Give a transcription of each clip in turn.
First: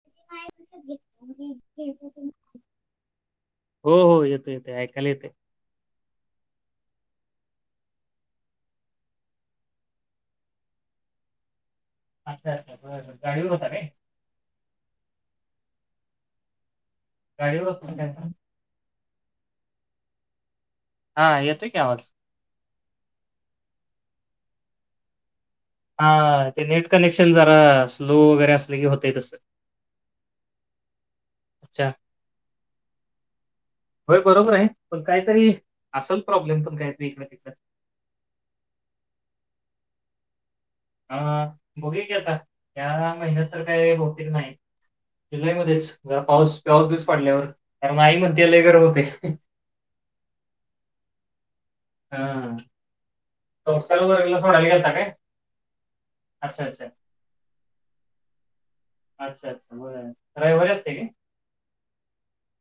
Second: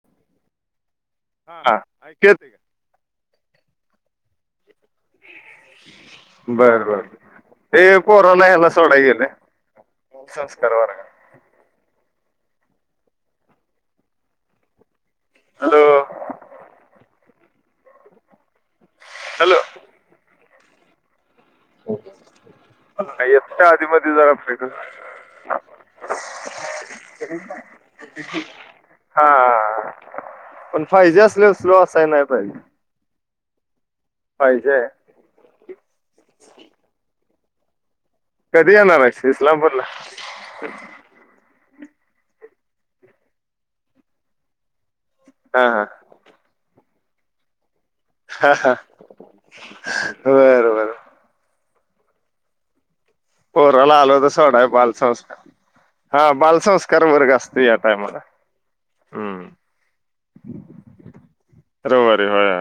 य [unintelligible] [unintelligible] हो हो येते येते अं बर बर ते पोरोला याला सोडाय गेले संस्कार व [unintelligible] अच्छा अच्छा ब गाडीवर होत रे [unintelligible] हॅलो गाडीवरय का [unintelligible] हॅलो हा येतोय की आवाज का या आधी मधी झाला फ [unintelligible] हा.. ते नेट कनेक्शन जरा स्लो वगैरे असले की होते तस. हा पण पाहिजे असल्यावर स्लो अच्छा असाय नाही पाहिजे होय बरोबर आहे. पण काहीतरी आसल प्रॉब्लेम पण काय तर इकड तिकड. कधी येणार हायस इस्लामपूर ला. हा. बगुयां की आता या महिन्यात तर काय भौतेक क नाही. हा जुलैमध्येच जरा पाऊस, पाऊस बिऊस पडल्यावर. कारण आई म्हणते लय हाहा गरम होतंय. बर बर. हा. पोराला आलो होतो सोडायं, बालसंस्कार हा अच्छा, अच्छा. बालसंस्कार वर्ग असतयं या टायमाला हम्म अच्छा, अच्छा. बरं. रविवारी असते काय? रविवारी होय.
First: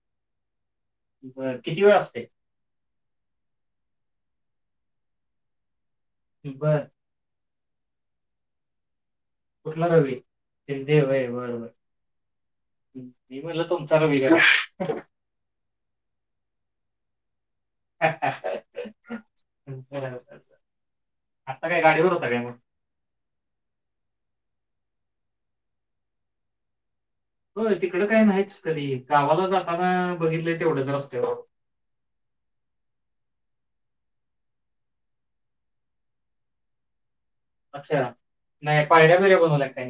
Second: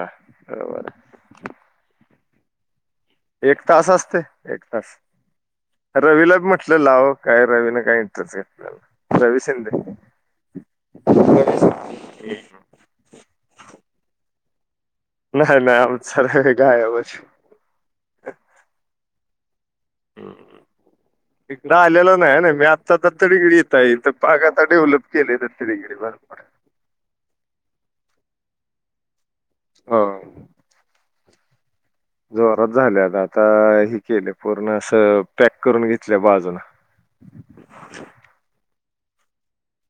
रविवारी बरं. किती वेळ असते? एक तास असते. एक तास रवीला बी म्हटलं बरं. लाव काय रवीन काही इंटरेस्ट घेतलेल नाही. कुठला रवी, शिंदे व्हय बर बर, मी म्हटलं तुमचा रवी [unintelligible] [inaudible] नाय नाय आमचा रवी गायबच. [unintelligible] ह आता तिकडं काय गाडीवर आलेला होता काय नाही ना मग? मी आत्ता तर तिकडे येत आहे पाग आता डेवलप. केले दत्त [unintelligible] बरोबर. होय, तिकडं काय नाहीचं कधी. गावा ला हो जातांना बघितले तेवढचं रस्ता [unintelligible] जोरात झाले आता, हे केले पूर्ण असं पॅक करून घेतलय बाजूला. अच्छा नाही. पायऱ्या बियऱ्या बनवला काय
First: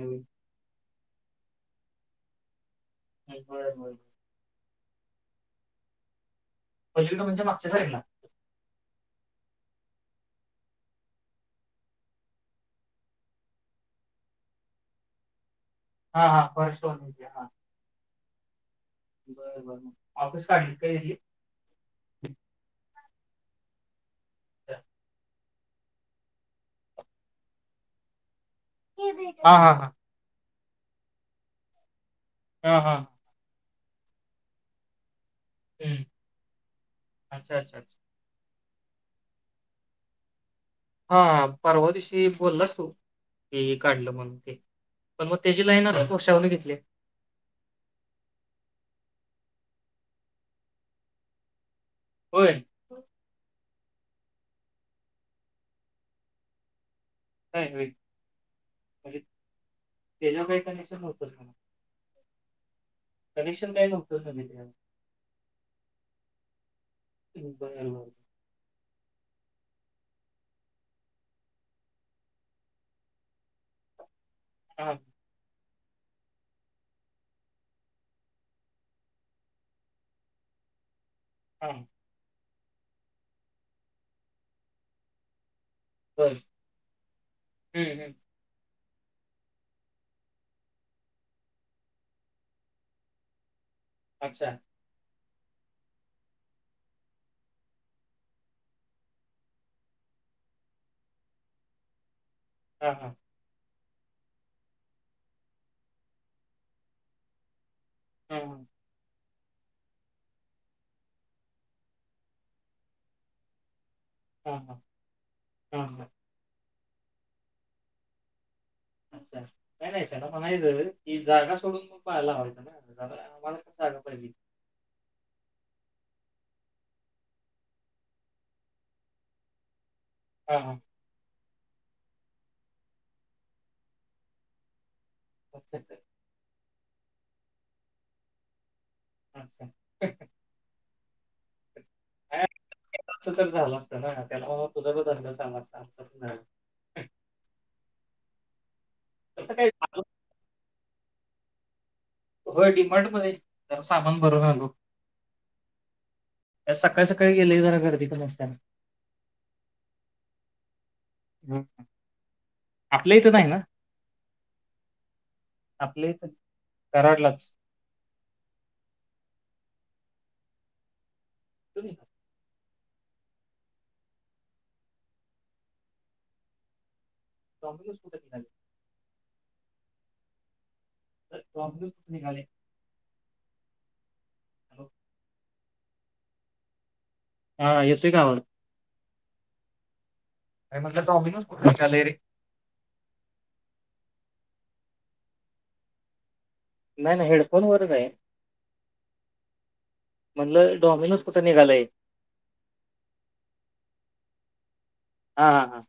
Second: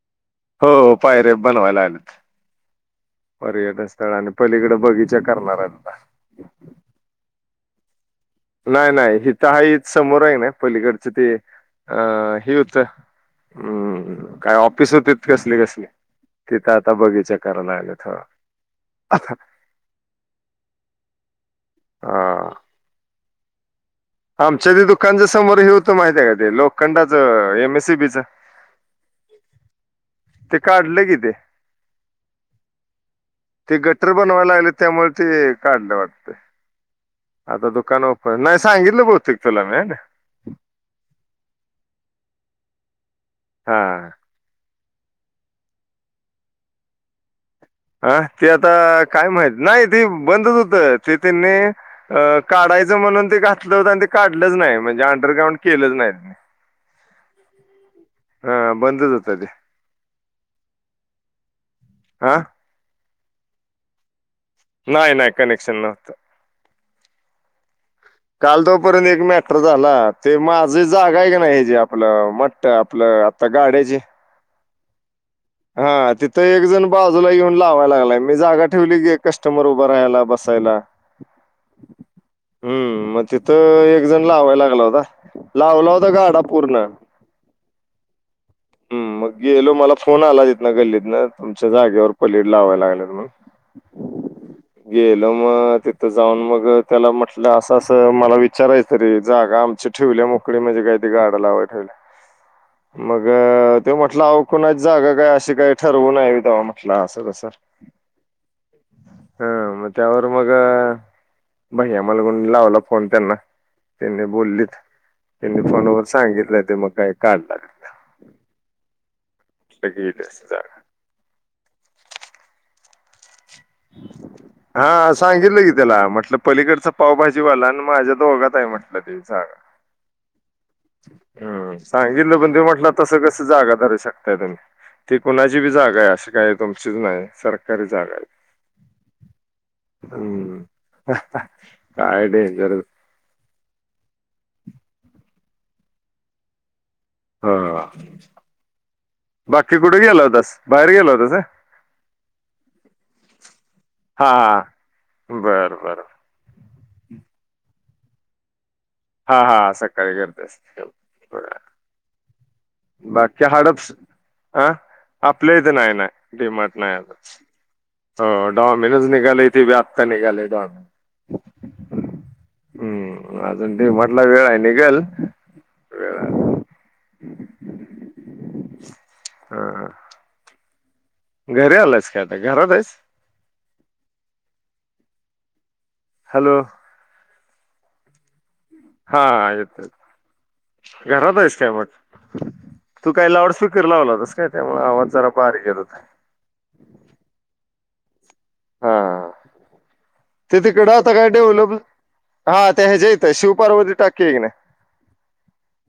हो.. पायऱ्या बनवायला लागवलेत. बरं पर्यटन बरं. स्थळ आणि पलीकड बगीचा. करनार हायत आता. पलीकडं, म्हणजे मागच्या साईडला. नाही नाही हित हाय हे समोर आहे ना, पहिलीकडच ते अ हे होत काय ऑफिस होती कसली कसली. हां हां तित, आता बगीचा करायला लागलेत हो. बर बर मग ऑफिस काढलं काय इथली. हा आमच्या इथं दुकानचा समो समोर हे होत माहित होत काय, ते लोखंडांच एम एस सी बी च. हा हा हा. ते काढले कि ते, हा. हा. ते गटर बनवायला लागले त्यामुळे, ते काढलं हं. वाटते अच्छा, आता अच्छा, अच्छा. दुकानावर पण सांगितलं बहुतेक तुला मी ना हा परवा दिवशी बोललास तू तेही हा काढलं म्हणून ते पण मग तेची लाईन आता पशावने घेतली हा ते आता काय माहित नाही ती बंदच होत ते तिने अ होय. काढायचं म्हणून ते खात लं होत आणि ते काढलंच नाही म्हणजे अंडरग्राउंड केलंच नाही का ह बंदच म्हणजे होतं ते त्याच्यावर काय कनेक्शन होत काय ह कनेक्शन काय न्हवत ते नाही नाही कनेक्शन नव्हतं ह बाय काल तोपर्यंत एक मॅटर झाला ते माझ जागा आहे का नाही हचीे आपलं म्हटत आपलं आता गाड्याची हम हा तिथं एकजण बाजूला येऊन लावाय लागलाय मी जागा ठेवली गे कस्टमर उभं राहायला बसायला हां. हम्म मग तिथं एक जण लावायला लागला होता लावला होता बरं. गाडा पूर्ण हं, हं. हम् मग गेलो मला फोन आला तेत ना गल्लीत ना तुमच्या जागेवर गाडा लावायला लागलेत मग अच्छा गेलं मग तिथं जाऊन मग त्याला म्हटलं असं असं मला विचारायचं तरी जागा आमची ठेवल्या मोकळी म्हणजे काय ते गाड्या लावायला ठेवल्या हा हा अ ते म्हटलं अव कुणाच जगा काय अशी काही ठरवू न तेव्हा म्हटलं असं तसं हां, हां. हा मग त्यावर मग भैया मला म्हणला म्हणून लावला फोन त्यांना. त्यांनी हां, बोललीत हां. त्यांनी हां, फोनवर हां. सांगितलं ते मग काय काढला? [unintelligible] अच्छा! नाही, नाही गेली त्याला असं म्हणा पण जागा. इथं की जागा सोडून [unintelligible] हा सांगितलं की तेला म्हटलं लं पलीकडचा पावभाजीवाला आणि माझ्या दोघात आहे म्हटलं ते जागा. ह. हा. हम, सांगितल पण ते म्हटलं तस कस जागा धरू शकताय तुम्ही? ते कुणाची बी अच्छा, जागा आहे असं काय तुमचीच नाही. सरकारी जागा आहे. अच्छा. हम्म. ह. ह. काय नाही डेंजर. असं [unintelligible] हा. तसं बाकी काही कुठे गेला होतास? बाहेर गेला होतास होय? होय डी मार्ट मध्ये जरा सामान हा भरून हा आणू. बरं बरं सकाळी सकाळी गेले जरा गर्दी कमी असत्या. हा हा सकाळी गर्दी असते. हो. हम. बाकी हडप अ आपल्या इथे नाही आपल्या इथं नाही डीमार्ट नाही. कराडलाच. हो डॉमिनोज निघालेय ते ते आता निघाले डॉमिनोस. [inaudible] हम्म, अजून डी मार्ट ला वेळ आहे निघल, वेळ आहे अजून. डॉमिनोस कुठेच नाही. ह. ह. घरी डॉमिनोज आलास कुठे का? आता निघाले? घरात आहेस? [inaudible] हॅलो! हा येतोय का आवाज? हा येतोय. अरे म्हटलं घरात डॉमिनोज आहेस कुठे काय निघालंय रे? मग? तू काय लाऊड स्पीकर लावला? कसं काय? त्यामुळ जरा आवाज बारीक येत होता. नाही ना, हेडफोन वरच आहे. हा ते म्हणलं तिकडं आता डॉमिनोज काय कुठे डेवलंप निघालंय? हा त्या ह्याच्यायेत आहे शिवपार्वती टाक कघ ना [unintelligible] हा हा हा.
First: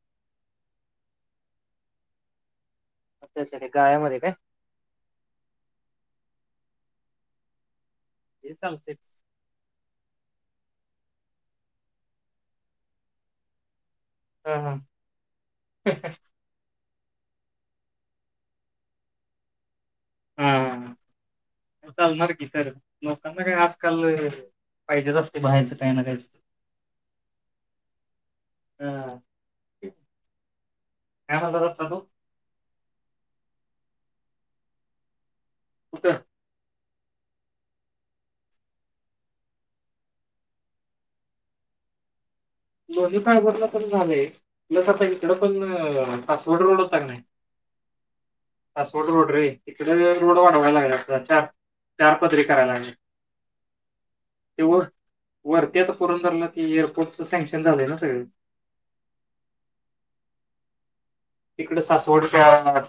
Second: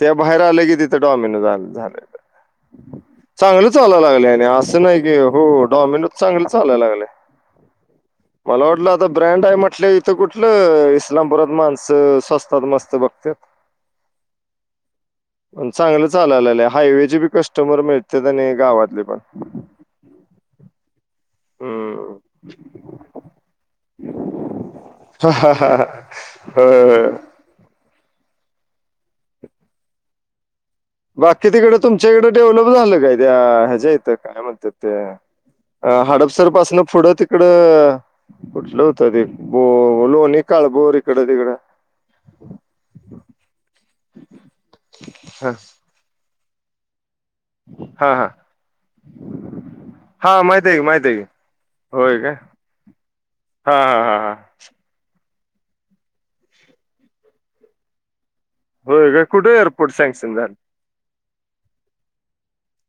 त्या बाहेर आले की तिथं डॉमिनोज झाल. अच्छा अच्छा ते चांगलं गाळ्यामध्ये काय? चालालागलय आणि असं नाही, कि हो डॉमिनो चांगले चालालागलय. ह [unintelligible] ते मला वाटलं चालतंय. आता ब्रँड आहे म्हटल. कुठलं इस्लामपुरात माणसं स्वस्तात मस्त बघत्यात. हां हां. पण चांगलं चालालय हायवे. कस्टमर मिळत्यात आणि गावातले पण हम् हम्म चालणार की तर लोकांना काय आजकाल पाहिजेच असते होय बाहेरच कायना काय होय तर, हम बाकी तिकडे तुमच्या इकडे डेव्हलोप झालं काय त्या् ह्याच्या् ईथ काय म्हणतातत त्या कुठं? हडपसर पासून पुढं तिकडं कुठलं होतं ते बो लोलेकालबोर इकड तिकड लोजी खा बत [unintelligible] पण झाले प्लस आता इकडं हा पण अस्वल रोड होता की नाही हा हा पासवड रोड रे ईकडे रोड हा माहित आहे वाढवायला की माहित आहे की लागल्यात चार चार होय काय पदरी करायला लागललेत हा हा हा हा त वर तेच पुरून धरल की एअरपोर्ट सक्शन झालंय ना सगळे होय का कुठे एअरपोर्ट सँक्शन झा तिकडे सासवड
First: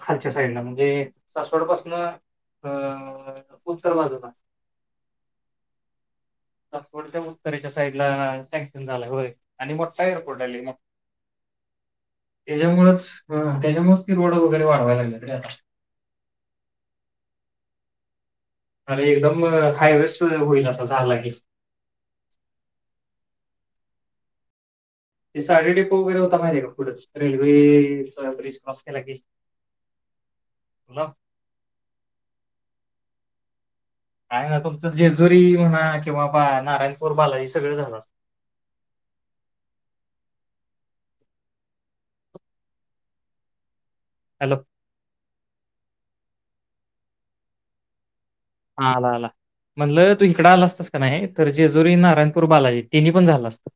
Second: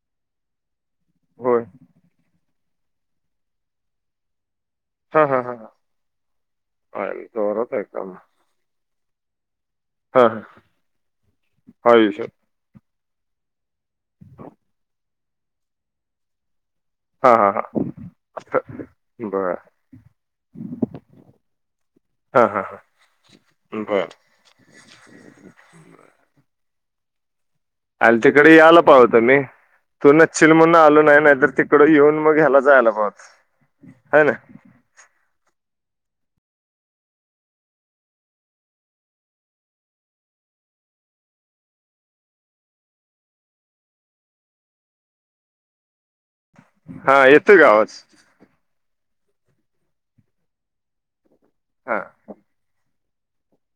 खालच्या साईडला म्हणजे होय सासवडपासन अ उत्तर वाजूला हा हा हा ह सासवड च्या उत्तरेच्या साईड ला झालंय होय आणि मोठा हा हा एअरपोर्ट आले मग आयुष्य त्याच्यामुच हा त्याच्यामुळेच ते रोड वगैर वाढवायला लागल [unintelligible] हा हा हा आणि एकदम बर हाय रस् होईल असता चहा लागेच हा हा हा बर क [inaudible] अल तिकडे यायला पाहत मी तू नचिल म्हणून आलो ना नाही नाहीतर तिकड येऊन मग ह्याला जायला पाहिजे काय नाय तुमचं जेजुरी किंवा नारायणपूर बालाजी ही सगळ झालं असत हॅलो हा येतोय का आवाज आला आला म्हणलं तू इकडं आला असतस का नाही तर जेजूरी हा नाराणपूर बालाजी तीनी पण झालं असतं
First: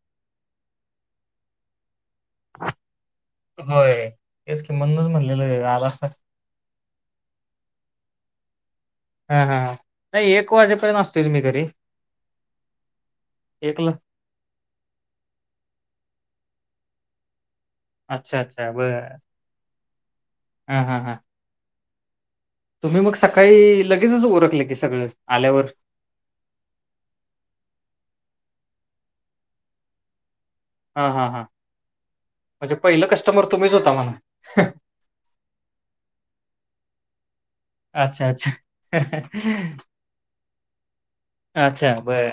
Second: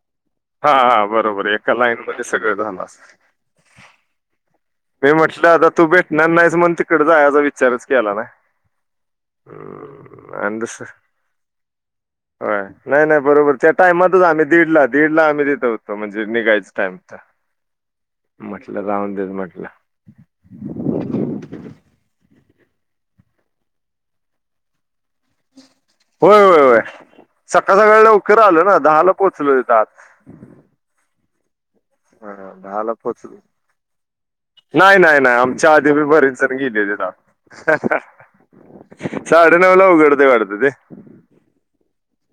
हा हा बरोबर एका लाईनमध्ये सगळं झालं असत होय तेच की म्हणूनच मी म्हटलं म्हणलेलं आता तू आला असता भेटणार नाहीस म्हण तिकड जायाचा विचारच केला नाय हा हा नाही हम् एक आणि दुसंय वाजेपर्यंत असतील मी घरी नाही नाही बरोबर त्या एकला टाइमातच आम्ही दीडला दीडला आम्ही तीट होतो निघायच टाईम अच्छा अच्छा म्हटलं बर राहू देत म्हटलं हा हा [inaudible] तुम्ही मग सकाळी लगेचच उरकल की सगळ होय होय होय सकाळ सकाळ लवकर लवकर आलं ना दहाला पोचलो हित आत ह हा हा हा म्हणजे दहा ला पहिलं पोचलो कस्टमर तुम्हीच होता म्हणा नाही नाही नाही आमच्या आधी मी बरच संगीलेला अच्छा, अच्छा. [inaudible] साडे नऊ ला उघडते वाटतं ते अच्छा बरं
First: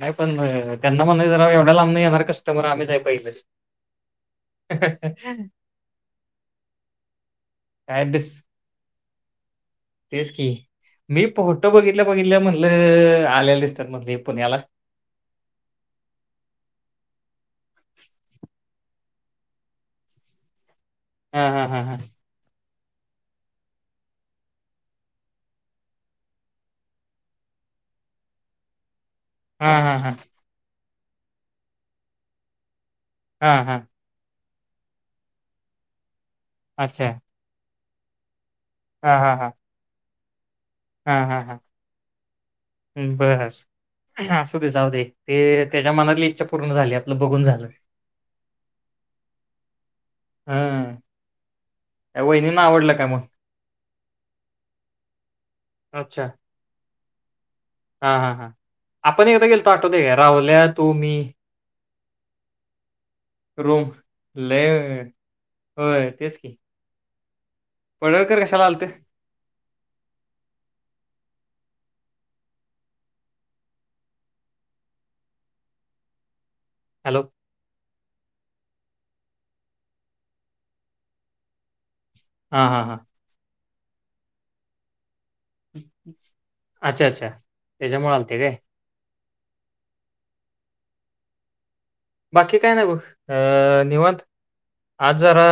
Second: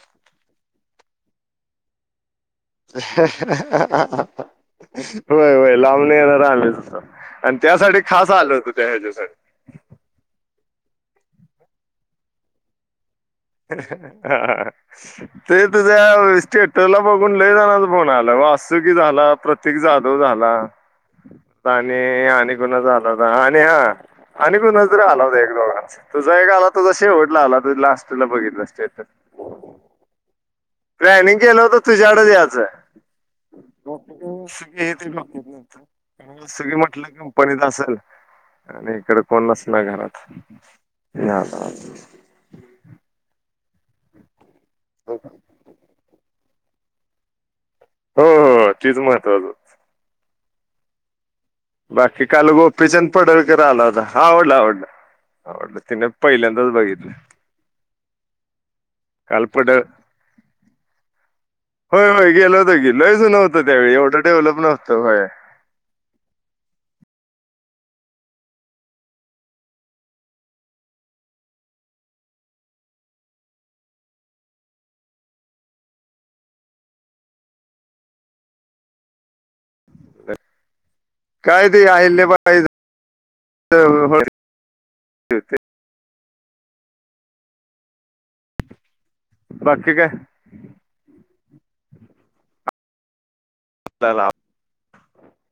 नाही पण त्यांना म्हणायचं राव एवढ्या लांबन येणार कस्टमर आम्हीच आहे पहिलं. होय होय लांबणी येणार आम्ही आणि त्यासाठी काय डिस खास आलो होतो त्या ह्याच्यासाठी तेच की मी फोटो बघितल्या बघितल्या म्हणलं आलेले दिसतात म्हणलं हे पुण्याला. हा ते तुझ्या स्टेटसला बघून लय जानाच फोन आला वासुकी झाला प्रतीक जाधव झाला हां, हां, हां, हां. आणि आणि आला होता आणि हा आणि कुणाचा आला होता एक दोघां तुझा एक आला तुझा शेवटला आला तुझ लाट चला बघितला स्टेटस हा हा हा प्लॅनिंग केलं होतं तुझ्याकड यायचं हां, हां. [inaudible] [unintelligible] सगळी म्हटलं अच्छा. कंपनीत असेल. आणि इकड कोणीच नाही घरात. ह. हा हा हा बरं. [unintelligible] जाऊदे ते त्याच्या मनातली इच्छा पूर्ण झाली आपलं बघून झालं. हो हो तीच महत्त्वाचं. हम्म. बाकी काल गोपीचंद पडळकर आला होता. आवडला आवडलं आवडलं तिने पहिल्यांदाच बघितलं. हा हा हा. आपण काल एकदा गेलतो पडळ आठवतं काय राहुल्या तू मी होय होय गेलो होतो की. लयच नव्हतं रूम त्यावेळी एवढं डेव्हलप लय नव्हतं व्हय. होय तेच की पडळकर कशाला आलत? हॅलो. काय ते आहे. हा हा हा. ह हो. हो ते. अच्छा अच्छा त्याच्यामुळे आलते काय. बाकी काय. बाकी काय नाही बघ. अ निवांत. झालं? आज जरा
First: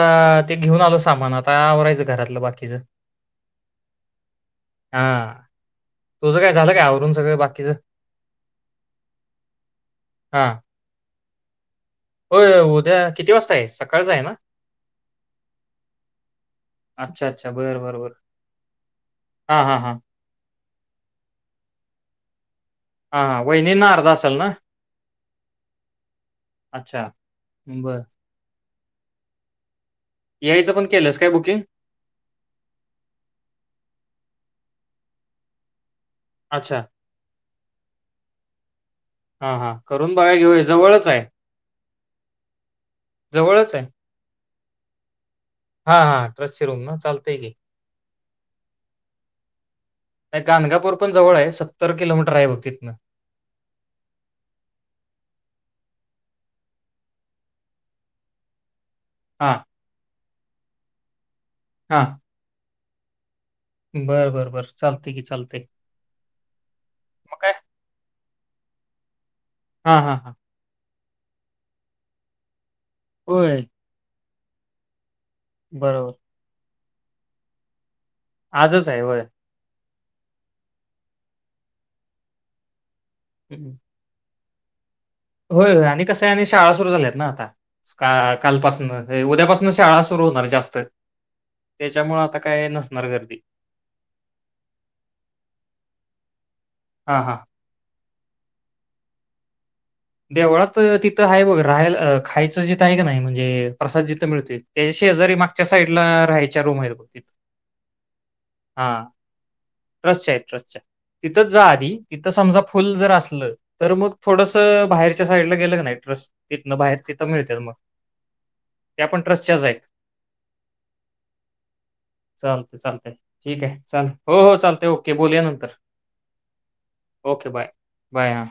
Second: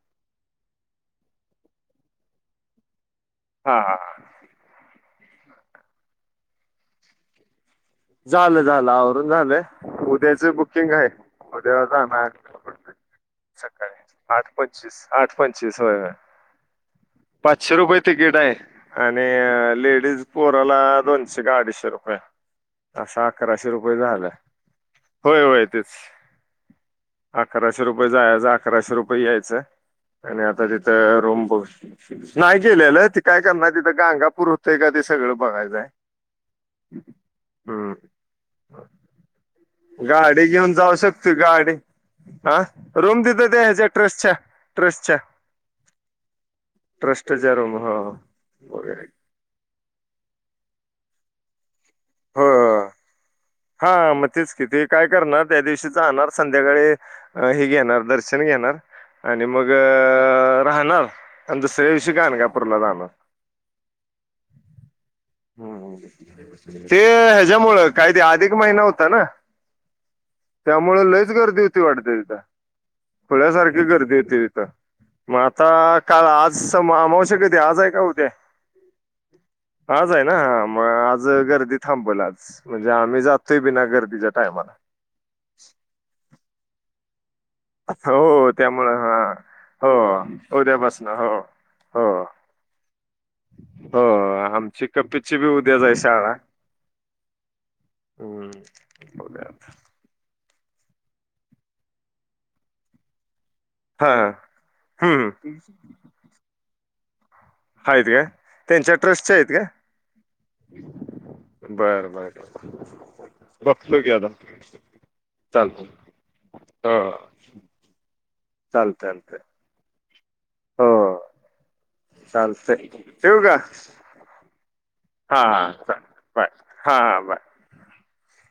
ते घेऊन आलो सामान आता आवरायचं घरातलं बाकीच. हा हा. हा तुझं काय झालं काय आवरून सगळं बाकीच. झालं झालं आवरून झालंय. उद्याच हां बुकिंग आहे. ठ होय उद्या किती वाजता आहे सकाळी सकाळचं आहे ना आठ पंचवीस आठ पंचवीस होय अच्छा अच्छा पाचशे बरं रुपये बरं बरं तिकीट आहे आणि हां हां हां लेडीज प ला दोनशे का अडीचशे रुपये. हां असा हां अकराशे वहिनींना रुपये अर्धा झाल. असेल ना होय होय तेच अच्छा अकराशे बरं रुपये जाय. अकराशे रुपये यायचं. आणि आता यायचं पण केलंस तिथं काय रूम बुकिंग बघ नाही गेलेलं त काय करणार तिथं गांगापूर एखादी सगळं बघायचंय. अच्छा हम्म हाहा गाडी घेऊन जाऊ शकतो, गाडी हा रूम देत ते ह्याच्या ट्रसच्या ट्रस्ट च हा- हा ट्रस्ट ची रूम ना, चालतय कीं बर आहे गणगापूर पण जवळ आहे सत्तर किलोमीटर आहे हो बघा तिथून हा मग तेच किती काय करणार त्या दिवशी जाणार संध्याकाळी हे घेणार दर्शन घेणार आणि हां, मग राहणार आणि दुसऱ्या दिवशी गाणगापूरला जाणार बर बर- बर- बरं चालते कि ते मग ह्याच्या मुळे काय अधिक महिना होता ना ह- ह- हा मुळे खुप गर्दी होती वाढते तिथे खुळ्या होय, सारखी गर्दी होेत का? मग आता बरोबर. काल आज अमावस्या कधी? आज आहे का? उद्या आजच आहे होय आज आहे ना मग आज गर्दी थांबल आज आम्ही हं, जातोय हं. गर्दी शिवाय वेळेला होय- होय आणि कसं आणि शाळा सुरू झाल्यात ना का हो कालपासुन त्यामुळं हा उद्यापसुन शाळा सुरू होणार हो जास्त उद्यापासन हो हो त्याच्यामुळे आता काय नसणार गर्दी हो आमच्या कपीची पण उद्या आहे शाळा हां, हां. हम्म ब ग [inaudible] देवळात तिथं आहे बघ, राहायला खायचं जिथे आहे का नाही म्हणजे प्रसाद हा जिथे मिळतो त्याच्या हम्म शेजारी मागच्या बाजूला राहाच्या खोल्या आहे होती आहेत काय हा त्यांच्या ट्रस्टच्या आहेत काय ट्रस्ट आहे ट्रस्ट तिथे जा आधी बरं तिथे बरं समजा फुल जर असेल तर बघतो मग की आता थोडस बाहेरच्या साईडला चालत हो गेलं नाही ट्रस्ट तिथनं बाहेर तिथं चालत मिळत मग त्या पण चालतंय ट्रस्टच्याच आहेत हो चालत चालतंय चालतय ठेवू का ठीक आहे चाल हो हो चालतय ओके बोलया हां नंतर हां बाय हां ओके बाय बाय हा